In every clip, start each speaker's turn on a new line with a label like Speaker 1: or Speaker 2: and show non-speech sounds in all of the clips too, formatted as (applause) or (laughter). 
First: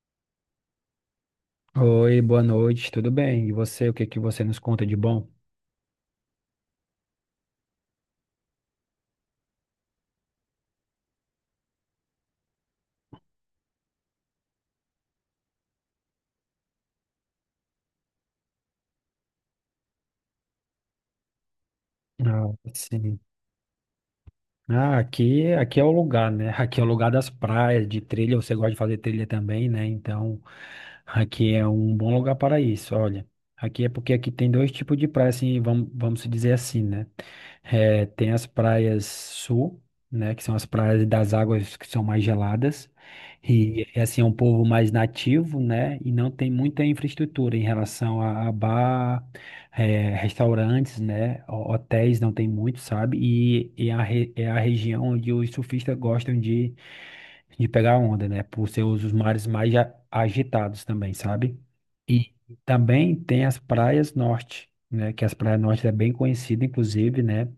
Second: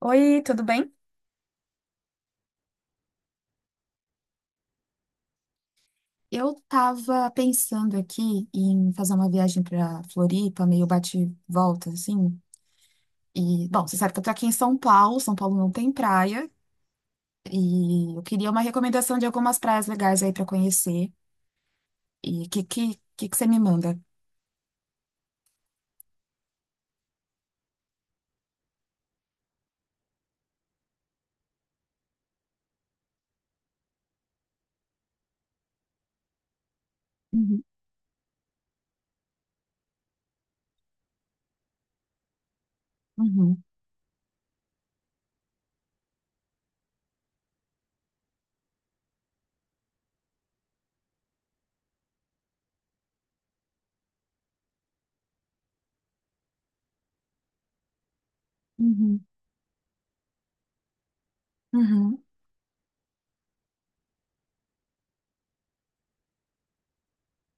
Speaker 1: Oi, tudo bem?
Speaker 2: Oi, boa noite, tudo bem? E você, o que que você nos conta de bom?
Speaker 1: Eu tava pensando aqui em fazer uma viagem pra Floripa, meio bate e volta, assim. E, bom, você sabe que eu tô aqui em São Paulo, São Paulo não tem praia, e eu queria uma recomendação de algumas praias legais aí pra conhecer. E o
Speaker 2: Ah,
Speaker 1: que, que,
Speaker 2: sim.
Speaker 1: que, que você me manda?
Speaker 2: Ah, aqui é o lugar, né? (laughs) Aqui é o lugar das praias, de trilha. Você gosta de fazer trilha também, né? Então, aqui é um bom lugar para isso. Olha, aqui é porque aqui tem dois tipos de praia, assim, vamos se dizer assim, né?
Speaker 1: Uhum,
Speaker 2: Tem as praias sul, né? Que são as praias das águas que são mais geladas.
Speaker 1: uhum,
Speaker 2: E, assim, é um povo mais nativo, né? E não tem muita infraestrutura em relação a bar. É, restaurantes, né? Hotéis não tem muito, sabe? E a é a região onde os surfistas gostam de pegar onda, né? Por ser os
Speaker 1: uhum,
Speaker 2: mares mais agitados também, sabe?
Speaker 1: uhum,
Speaker 2: E também tem as praias norte, né? Que as praias norte é bem conhecida, inclusive, né?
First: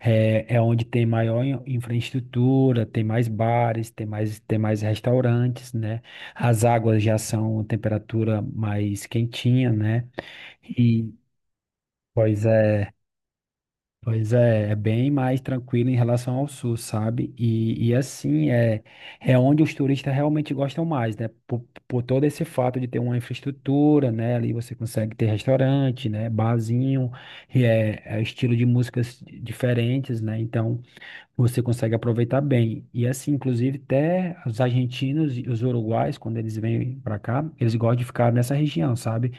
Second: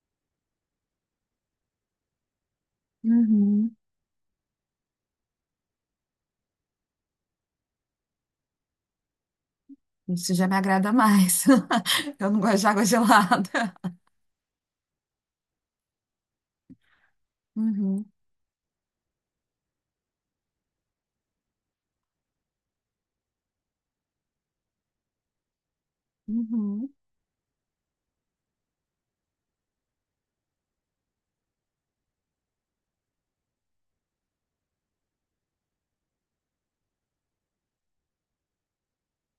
Speaker 2: É, é onde tem maior infraestrutura, tem mais
Speaker 1: uhum.
Speaker 2: bares, tem mais restaurantes, né? As águas já são temperatura mais quentinha, né?
Speaker 1: Isso já me agrada
Speaker 2: E,
Speaker 1: mais. (laughs) Eu não
Speaker 2: pois
Speaker 1: gosto de água
Speaker 2: é.
Speaker 1: gelada.
Speaker 2: Pois é, é bem mais tranquilo em relação ao sul, sabe? E
Speaker 1: Uhum,
Speaker 2: assim, é, é onde os turistas realmente gostam mais, né? Por todo esse fato de ter uma infraestrutura, né? Ali você consegue ter restaurante, né?
Speaker 1: uhum,
Speaker 2: Barzinho, e é, é estilo de músicas diferentes, né? Então, você consegue aproveitar bem. E assim, inclusive, até os argentinos e os uruguais, quando eles vêm para cá, eles gostam de ficar nessa região, sabe?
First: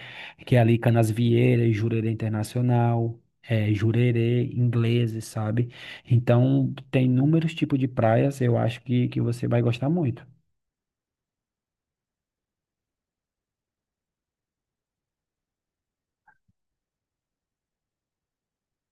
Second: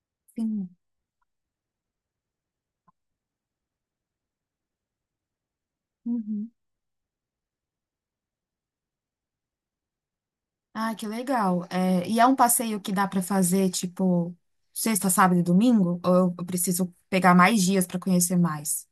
Speaker 2: Que é
Speaker 1: sim.
Speaker 2: ali Canasvieiras, Jurerê Internacional, Jurerê, ingleses, sabe?
Speaker 1: Uhum.
Speaker 2: Então, tem inúmeros tipos de praias, eu acho que você vai gostar muito.
Speaker 1: Ah, que legal. É, e é um passeio que dá para fazer, tipo, sexta, sábado e domingo? Ou eu preciso pegar mais dias para conhecer mais?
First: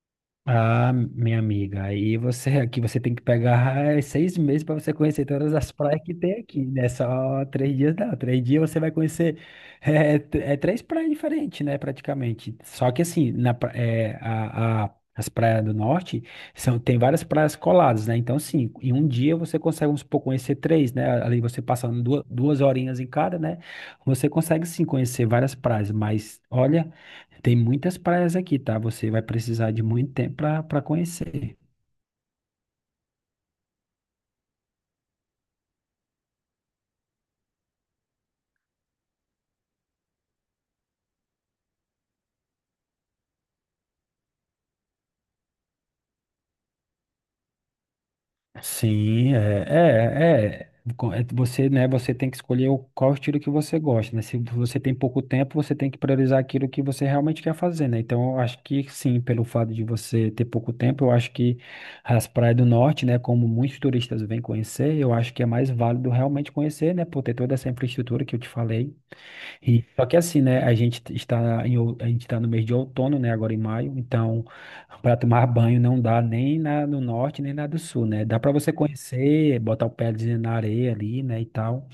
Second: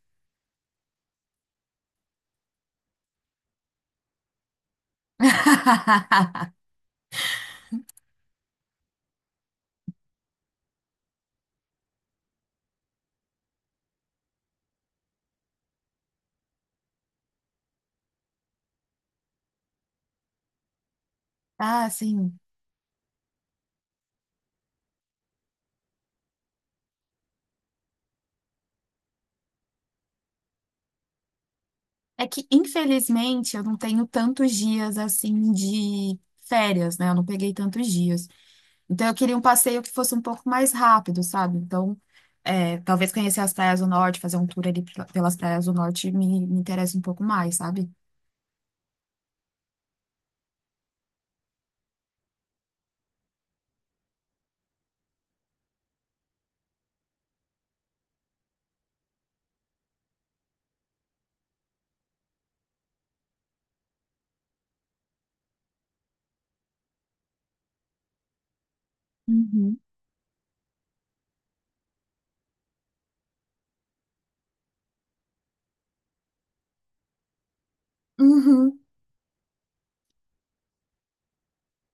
Speaker 2: Ah, minha amiga, aí você aqui você tem que pegar seis meses para você conhecer todas as praias que tem
Speaker 1: (laughs)
Speaker 2: aqui, né? Só três dias não. Três dias você vai conhecer três praias diferentes, né? Praticamente. Só que assim, na, pra- é, a- as praias do norte são, tem várias praias coladas, né? Então, sim, em um dia você consegue, vamos supor, conhecer três, né? Ali você
Speaker 1: Ah,
Speaker 2: passando duas,
Speaker 1: sim.
Speaker 2: duas horinhas em cada, né? Você consegue sim conhecer várias praias, mas olha. Tem muitas praias aqui, tá? Você vai precisar de muito tempo para conhecer.
Speaker 1: É que, infelizmente, eu não tenho tantos dias assim de férias, né? Eu não peguei tantos dias. Então, eu queria um passeio que fosse um pouco mais rápido, sabe? Então, talvez conhecer as praias do norte, fazer um tour ali pelas praias do norte me interessa um pouco mais, sabe?
Speaker 2: Sim, é, é, é. Você, né, você tem que escolher qual estilo que você gosta, né? Se você tem pouco tempo, você tem que priorizar aquilo que você realmente quer fazer, né? Então, eu acho que sim, pelo fato de você ter pouco tempo, eu acho que as praias do norte, né, como muitos turistas vêm conhecer, eu acho que é mais válido realmente conhecer, né, por ter toda essa infraestrutura que eu te falei.
Speaker 1: Uhum,
Speaker 2: E, só que assim, né? A gente está em, a gente está no mês de outono, né? Agora em maio, então para tomar banho não dá nem na, no norte nem na do sul, né? Dá para você
Speaker 1: uhum,
Speaker 2: conhecer, botar o pezinho na areia ali, né? E tal.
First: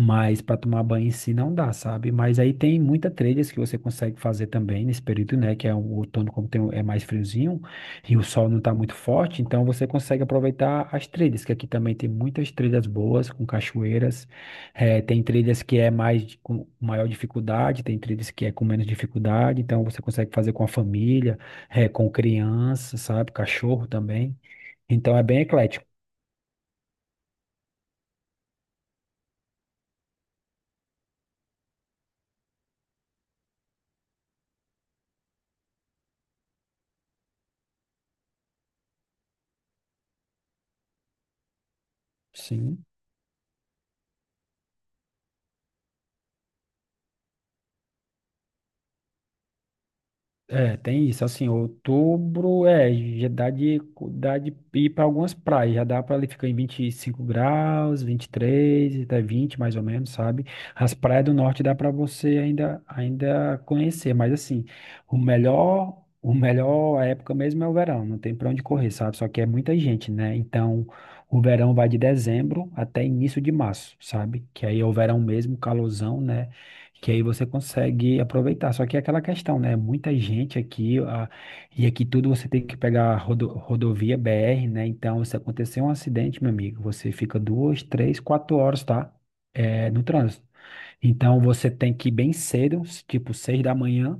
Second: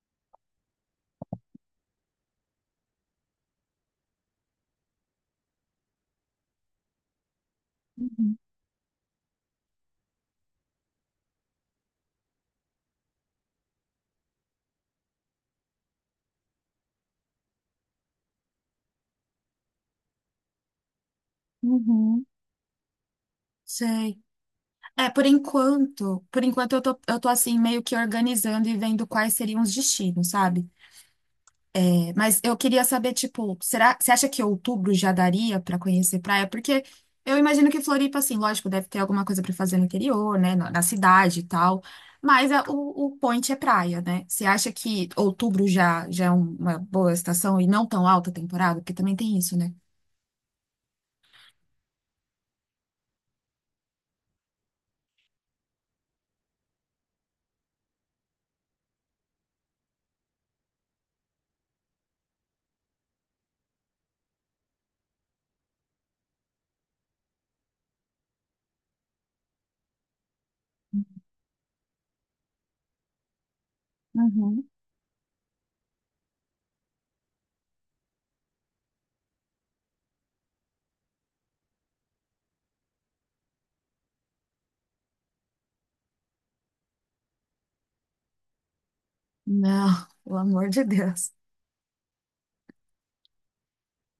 Speaker 2: Mas para tomar banho em si não dá, sabe? Mas aí tem muita trilhas que você consegue fazer também nesse período, né? Que é o outono, como tem, é mais friozinho e o
Speaker 1: uhum,
Speaker 2: sol não tá muito forte, então você consegue aproveitar as trilhas, que aqui também tem muitas trilhas boas, com cachoeiras. Tem trilhas que é mais com maior dificuldade, tem trilhas que é com menos dificuldade, então você consegue fazer com a família, com
Speaker 1: uhum.
Speaker 2: criança, sabe? Cachorro
Speaker 1: Sei.
Speaker 2: também.
Speaker 1: É,
Speaker 2: Então é bem eclético.
Speaker 1: por enquanto eu tô assim, meio que organizando e vendo quais seriam os destinos, sabe? É, mas eu queria saber, tipo, será, você acha que outubro já daria pra conhecer praia? Porque eu imagino que Floripa, assim, lógico, deve ter alguma coisa pra fazer no interior, né? Na cidade e tal. Mas
Speaker 2: Sim.
Speaker 1: o point é praia, né? Você acha que outubro já é uma boa estação e não tão alta temporada? Porque também tem isso, né?
Speaker 2: É, tem isso, assim, outubro, é, já dá de, dá de ir para algumas praias, já dá para ele ficar em 25 graus, 23 até 20 mais ou menos, sabe? As praias do norte dá para você ainda conhecer, mas assim, o melhor época mesmo é o verão, não tem para onde correr, sabe? Só que é muita gente, né? Então, o verão vai de dezembro até início de março, sabe? Que
Speaker 1: Uhum.
Speaker 2: aí é o verão mesmo, calorzão, né? Que aí você consegue aproveitar. Só que é aquela questão, né? Muita gente aqui, e aqui tudo você tem que pegar rodovia BR, né? Então, se acontecer um acidente, meu amigo, você fica duas, três, quatro horas, tá? É, no
Speaker 1: Não, pelo
Speaker 2: trânsito.
Speaker 1: amor de Deus.
Speaker 2: Então, você tem que ir bem cedo, tipo seis da manhã,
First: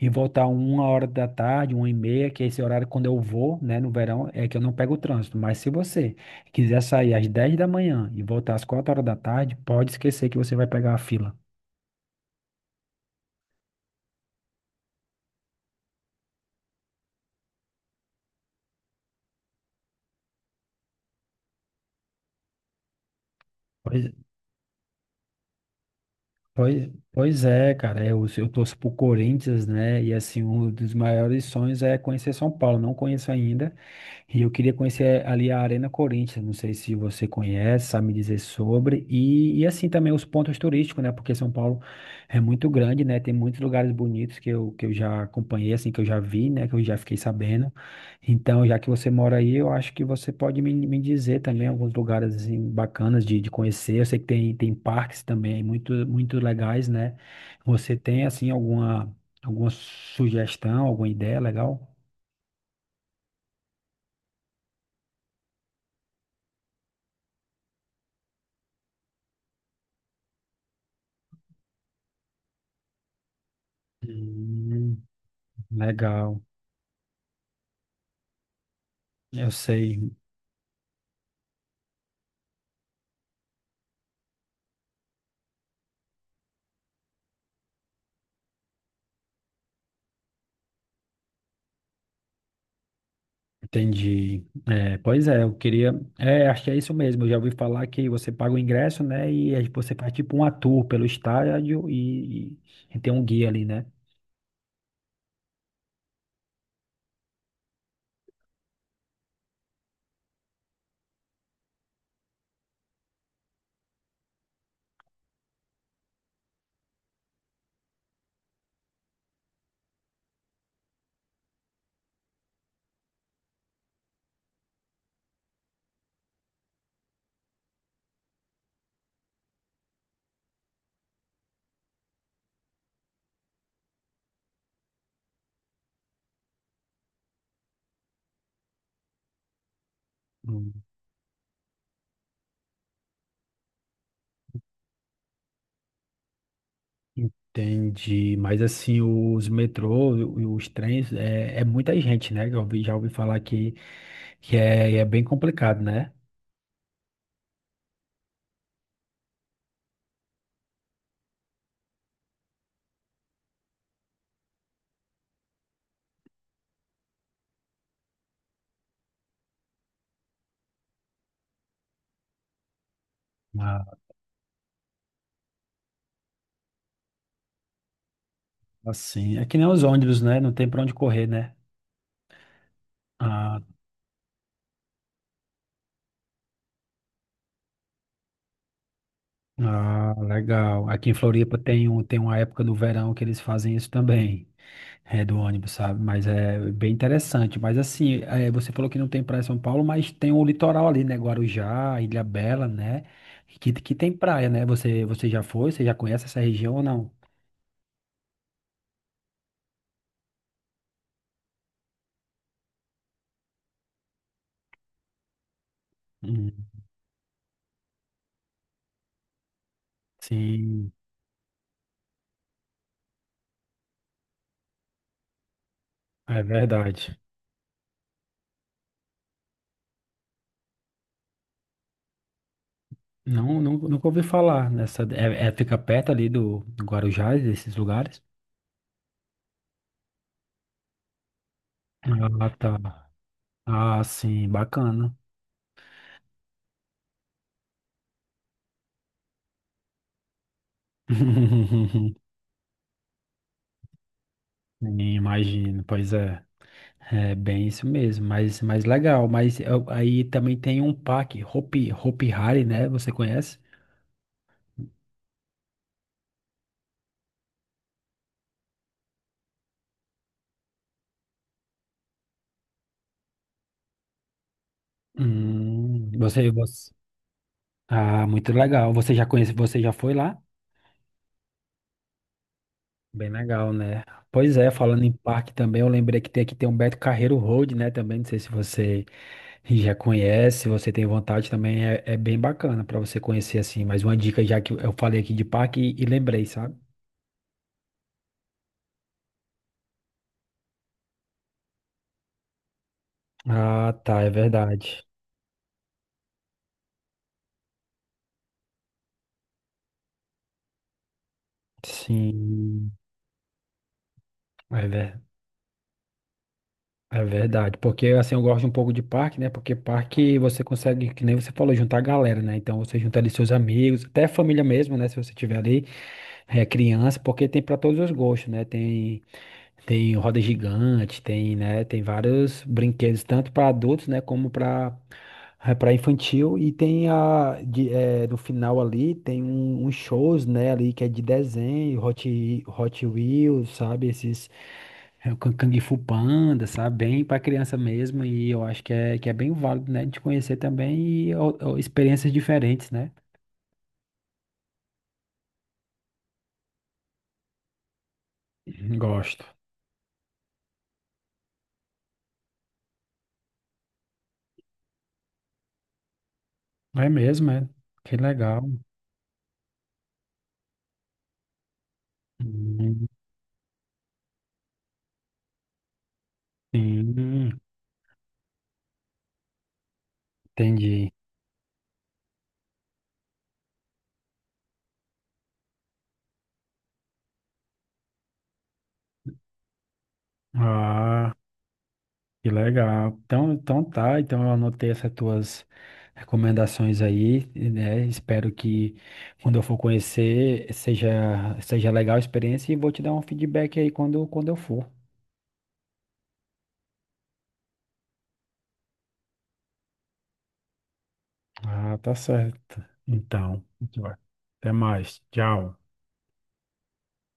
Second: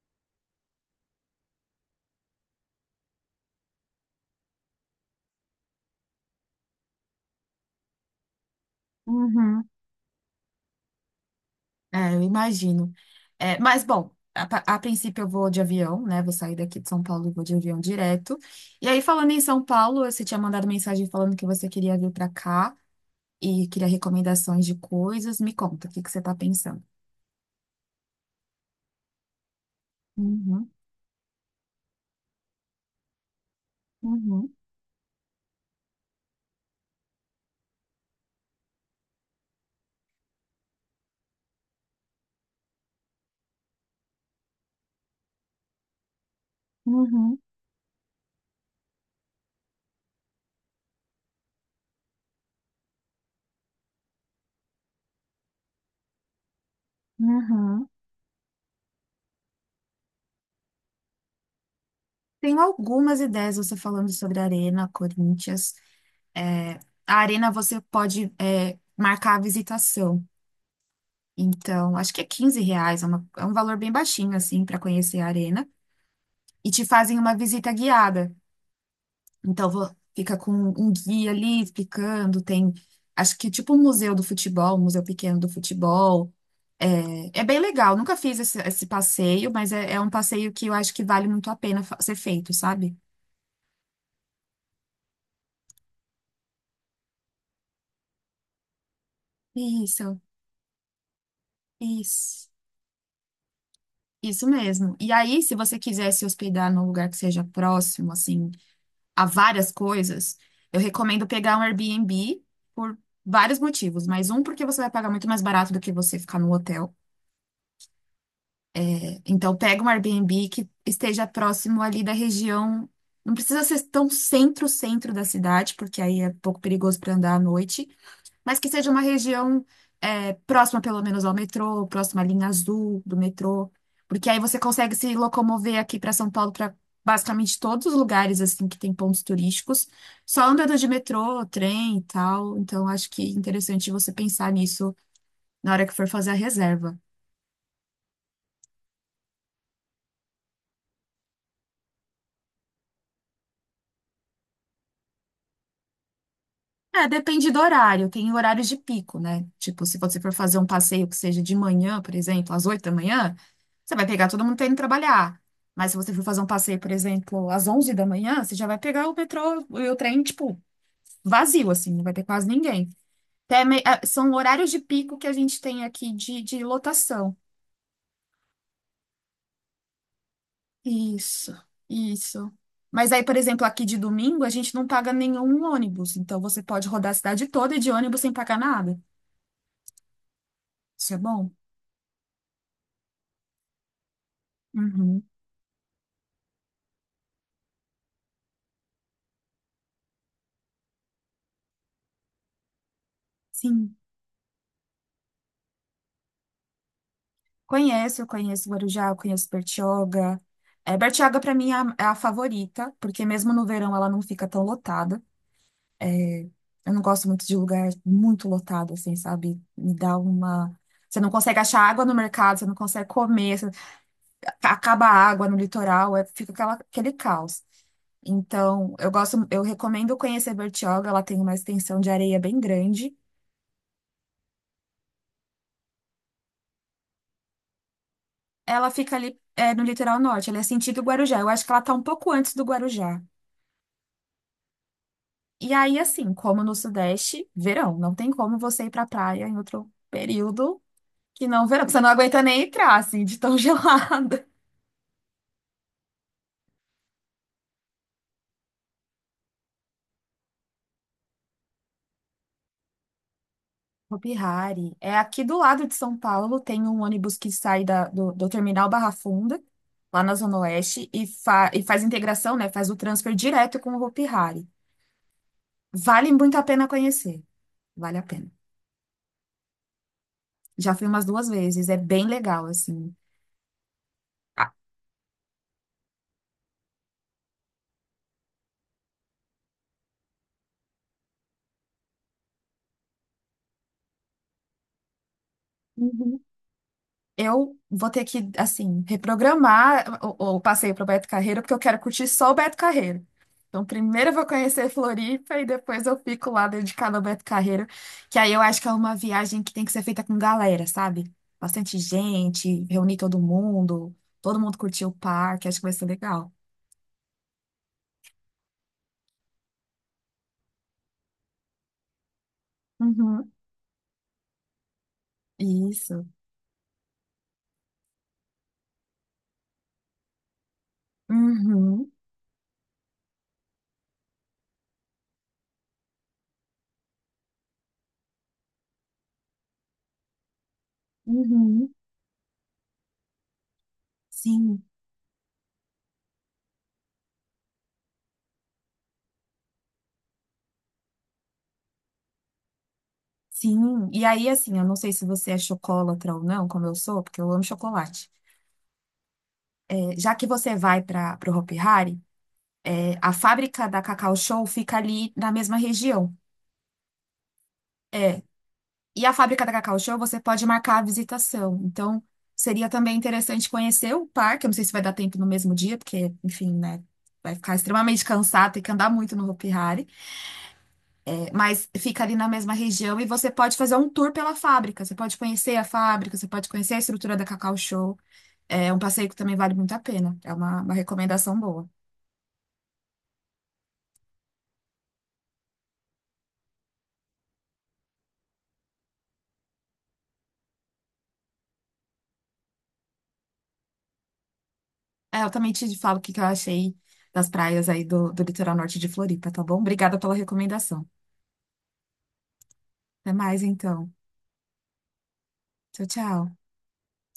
Speaker 2: e voltar uma hora da tarde, uma e meia, que é esse horário quando eu vou, né, no verão, é que eu não pego o trânsito. Mas se você quiser sair às 10 da manhã e voltar às 4 horas da tarde,
Speaker 1: Uhum.
Speaker 2: pode esquecer que você vai pegar a fila.
Speaker 1: É, eu imagino. É, mas, bom, a princípio eu vou de avião, né? Vou sair daqui de São Paulo e vou de avião direto. E aí, falando em São Paulo, você tinha mandado mensagem falando que você queria vir para cá e queria recomendações de coisas. Me conta, o que que você está pensando?
Speaker 2: Pois é, cara, é, eu torço pro Corinthians, né? E assim,
Speaker 1: Uhum,
Speaker 2: um dos maiores sonhos é conhecer São Paulo. Não conheço ainda, e eu
Speaker 1: uhum,
Speaker 2: queria conhecer ali a Arena Corinthians, não sei se você conhece, sabe me dizer sobre, e assim também os pontos turísticos, né? Porque São Paulo é muito grande, né? Tem muitos lugares bonitos que eu já acompanhei, assim, que eu já vi, né? Que eu já fiquei
Speaker 1: uhum,
Speaker 2: sabendo. Então, já que você mora aí, eu acho que você pode me dizer também alguns lugares, assim, bacanas de conhecer. Eu sei que tem, tem parques também muito legais, né?
Speaker 1: uhum.
Speaker 2: Você tem, assim, alguma sugestão, alguma ideia legal?
Speaker 1: Tenho algumas ideias você falando sobre a Arena, Corinthians. É, a Arena você pode, é, marcar a visitação. Então, acho que é R$ 15, é, é um valor bem baixinho, assim, para
Speaker 2: Hum,
Speaker 1: conhecer a arena.
Speaker 2: legal.
Speaker 1: E te fazem uma visita guiada.
Speaker 2: Eu
Speaker 1: Então,
Speaker 2: sei,
Speaker 1: fica com um guia ali explicando. Tem, acho que é tipo um museu do futebol, um museu pequeno do futebol. É, é bem legal. Nunca fiz esse passeio, mas é um passeio que eu acho que vale muito a pena ser feito, sabe?
Speaker 2: entendi. É, pois é, eu queria. É, acho que é isso mesmo. Eu já ouvi falar que você paga o ingresso, né? E aí você
Speaker 1: Isso,
Speaker 2: faz tipo um tour pelo estádio
Speaker 1: isso,
Speaker 2: e tem um guia ali, né?
Speaker 1: isso mesmo. E aí, se você quiser se hospedar num lugar que seja próximo, assim, a várias coisas, eu recomendo pegar um Airbnb por vários motivos, mas um porque você vai pagar muito mais barato do que você ficar no hotel. Então pega um Airbnb que esteja próximo ali da região. Não precisa ser tão centro-centro da cidade, porque aí é um pouco perigoso para andar à noite, mas que seja uma região próxima, pelo menos, ao metrô, próxima à linha azul do metrô, porque aí você consegue se locomover aqui para São Paulo, para basicamente todos os lugares assim que tem pontos turísticos, só
Speaker 2: Hum,
Speaker 1: andando de metrô, trem e tal. Então, acho que é interessante você pensar nisso na hora que for fazer a reserva.
Speaker 2: entendi. Mas assim, os metrôs e os trens, é, é muita gente, né? Já ouvi falar que é, é bem complicado, né?
Speaker 1: É, depende do horário. Tem horários de pico, né? Tipo, se você for fazer um passeio que seja de manhã, por exemplo, às 8 da manhã, você vai pegar todo mundo tendo que trabalhar. Mas se você for fazer um passeio, por exemplo, às 11 da manhã, você já vai pegar o metrô e o trem, tipo, vazio, assim, não vai ter quase ninguém.
Speaker 2: Ah,
Speaker 1: São horários de pico que a gente tem aqui de lotação.
Speaker 2: assim, é que nem os ônibus, né? Não tem pra onde correr,
Speaker 1: Isso,
Speaker 2: né?
Speaker 1: isso. Mas aí, por
Speaker 2: Ah,
Speaker 1: exemplo, aqui de domingo, a gente não paga nenhum ônibus. Então, você pode rodar a cidade toda de ônibus sem pagar nada.
Speaker 2: ah, legal. Aqui
Speaker 1: Isso
Speaker 2: em
Speaker 1: é bom.
Speaker 2: Floripa tem, um, tem uma época do verão que eles fazem isso também,
Speaker 1: Uhum.
Speaker 2: é do ônibus, sabe? Mas é bem interessante. Mas assim, é, você falou que não tem praia em São Paulo, mas tem o litoral ali, né? Guarujá, Ilha Bela, né? Que
Speaker 1: Sim,
Speaker 2: tem praia, né? Você já foi? Você já conhece essa região ou não?
Speaker 1: conheço, eu conheço Guarujá, eu conheço Bertioga. É, Bertioga para mim é é a favorita, porque mesmo no verão ela não fica tão lotada.
Speaker 2: Hum,
Speaker 1: Eu não gosto muito de lugar muito lotado, assim, sabe? Me dá uma.
Speaker 2: sim,
Speaker 1: Você não consegue achar água no mercado, você não consegue comer, acaba a água no litoral,
Speaker 2: é
Speaker 1: fica aquele
Speaker 2: verdade.
Speaker 1: caos. Então, eu gosto, eu recomendo conhecer Bertioga, ela tem uma extensão de areia bem grande.
Speaker 2: Não, não, nunca ouvi falar nessa. Fica perto ali do, do Guarujá, desses lugares.
Speaker 1: Ela fica ali, é, no litoral norte, ela é sentido Guarujá. Eu acho que ela tá um pouco
Speaker 2: Ah,
Speaker 1: antes do
Speaker 2: tá.
Speaker 1: Guarujá.
Speaker 2: Ah, sim, bacana.
Speaker 1: E aí, assim, como no Sudeste, verão. Não tem como você ir pra praia em outro período que não verão. Porque você não
Speaker 2: (laughs)
Speaker 1: aguenta nem entrar, assim, de tão (laughs) gelada.
Speaker 2: Sim, imagino, pois é. É bem isso mesmo, mas legal. Aí também tem um parque Hopi Hari, né? Você conhece?
Speaker 1: Hopi Hari. É aqui do lado de São Paulo, tem um ônibus que sai do terminal Barra Funda, lá na Zona Oeste, e, e faz integração, né? Faz o transfer direto com o Hopi Hari. Vale muito a pena
Speaker 2: Você.
Speaker 1: conhecer. Vale a
Speaker 2: Ah,
Speaker 1: pena.
Speaker 2: muito legal. Você já conhece, você já foi lá?
Speaker 1: Já fui umas duas vezes, é bem legal, assim.
Speaker 2: Bem legal, né? Pois
Speaker 1: Ah,
Speaker 2: é, falando em parque também, eu lembrei que tem aqui tem um Beto Carreiro Road, né? Também, não sei se você já conhece, se você tem vontade também, é, é bem bacana para você conhecer assim. Mas uma dica já que eu falei aqui de parque e
Speaker 1: uhum.
Speaker 2: lembrei, sabe?
Speaker 1: Eu vou ter que, assim, reprogramar o passeio para o Beto Carreiro, porque eu quero curtir só o Beto Carreiro. Então,
Speaker 2: Ah, tá,
Speaker 1: primeiro
Speaker 2: é
Speaker 1: eu vou conhecer
Speaker 2: verdade.
Speaker 1: Floripa e depois eu fico lá dedicada ao Beto Carreiro, que aí eu acho que é uma viagem que tem que ser feita com galera, sabe? Bastante gente,
Speaker 2: Sim,
Speaker 1: reunir todo mundo
Speaker 2: é,
Speaker 1: curtir o
Speaker 2: ver-
Speaker 1: parque, acho que vai ser legal.
Speaker 2: é verdade. Porque assim, eu gosto um pouco de parque, né? Porque parque você consegue, que nem você falou, juntar a galera, né? Então você junta ali
Speaker 1: Uhum,
Speaker 2: seus amigos, até a família mesmo, né? Se você tiver ali,
Speaker 1: isso.
Speaker 2: é, criança, porque tem para todos os gostos, né? Tem, tem roda gigante, tem, né? Tem
Speaker 1: Uhum,
Speaker 2: vários brinquedos, tanto para adultos, né? Como para é para infantil e tem a de, eh, no final ali tem um, uns shows né ali que é de
Speaker 1: uhum.
Speaker 2: desenho Hot Wheels sabe esses
Speaker 1: Sim,
Speaker 2: é, o Kung Fu Panda sabe bem para criança mesmo e eu acho que é bem válido né de conhecer também e ó, experiências diferentes né
Speaker 1: sim. E aí, assim, eu não sei se você é chocolatra ou não, como eu sou, porque eu amo chocolate.
Speaker 2: gosto
Speaker 1: Já que você vai para o Hopi Hari, é, a fábrica da Cacau Show fica ali na mesma região.
Speaker 2: é mesmo é que
Speaker 1: É.
Speaker 2: legal
Speaker 1: E a fábrica da Cacau Show você pode marcar a visitação. Então, seria
Speaker 2: Hum,
Speaker 1: também interessante conhecer o parque. Eu não sei se vai dar tempo no mesmo dia, porque, enfim, né?
Speaker 2: sim
Speaker 1: Vai ficar extremamente cansado, tem que andar muito no Hopi Hari.
Speaker 2: entendi
Speaker 1: É, mas fica ali na mesma região e você pode fazer um tour pela fábrica. Você pode conhecer a fábrica, você pode conhecer a estrutura da Cacau Show. É um passeio que também vale muito a pena. É uma
Speaker 2: ah
Speaker 1: recomendação boa.
Speaker 2: Que legal. Então, então tá, então eu anotei essas tuas recomendações aí, né? Espero que quando eu for conhecer seja, seja legal a experiência e vou te dar um feedback aí quando eu for.
Speaker 1: É, eu também te falo o que que eu achei das praias aí do litoral norte de Floripa, tá bom? Obrigada pela recomendação.
Speaker 2: Ah, tá certo.
Speaker 1: Até mais,
Speaker 2: Então, muito
Speaker 1: então.
Speaker 2: até mais. Tchau.
Speaker 1: Tchau, tchau.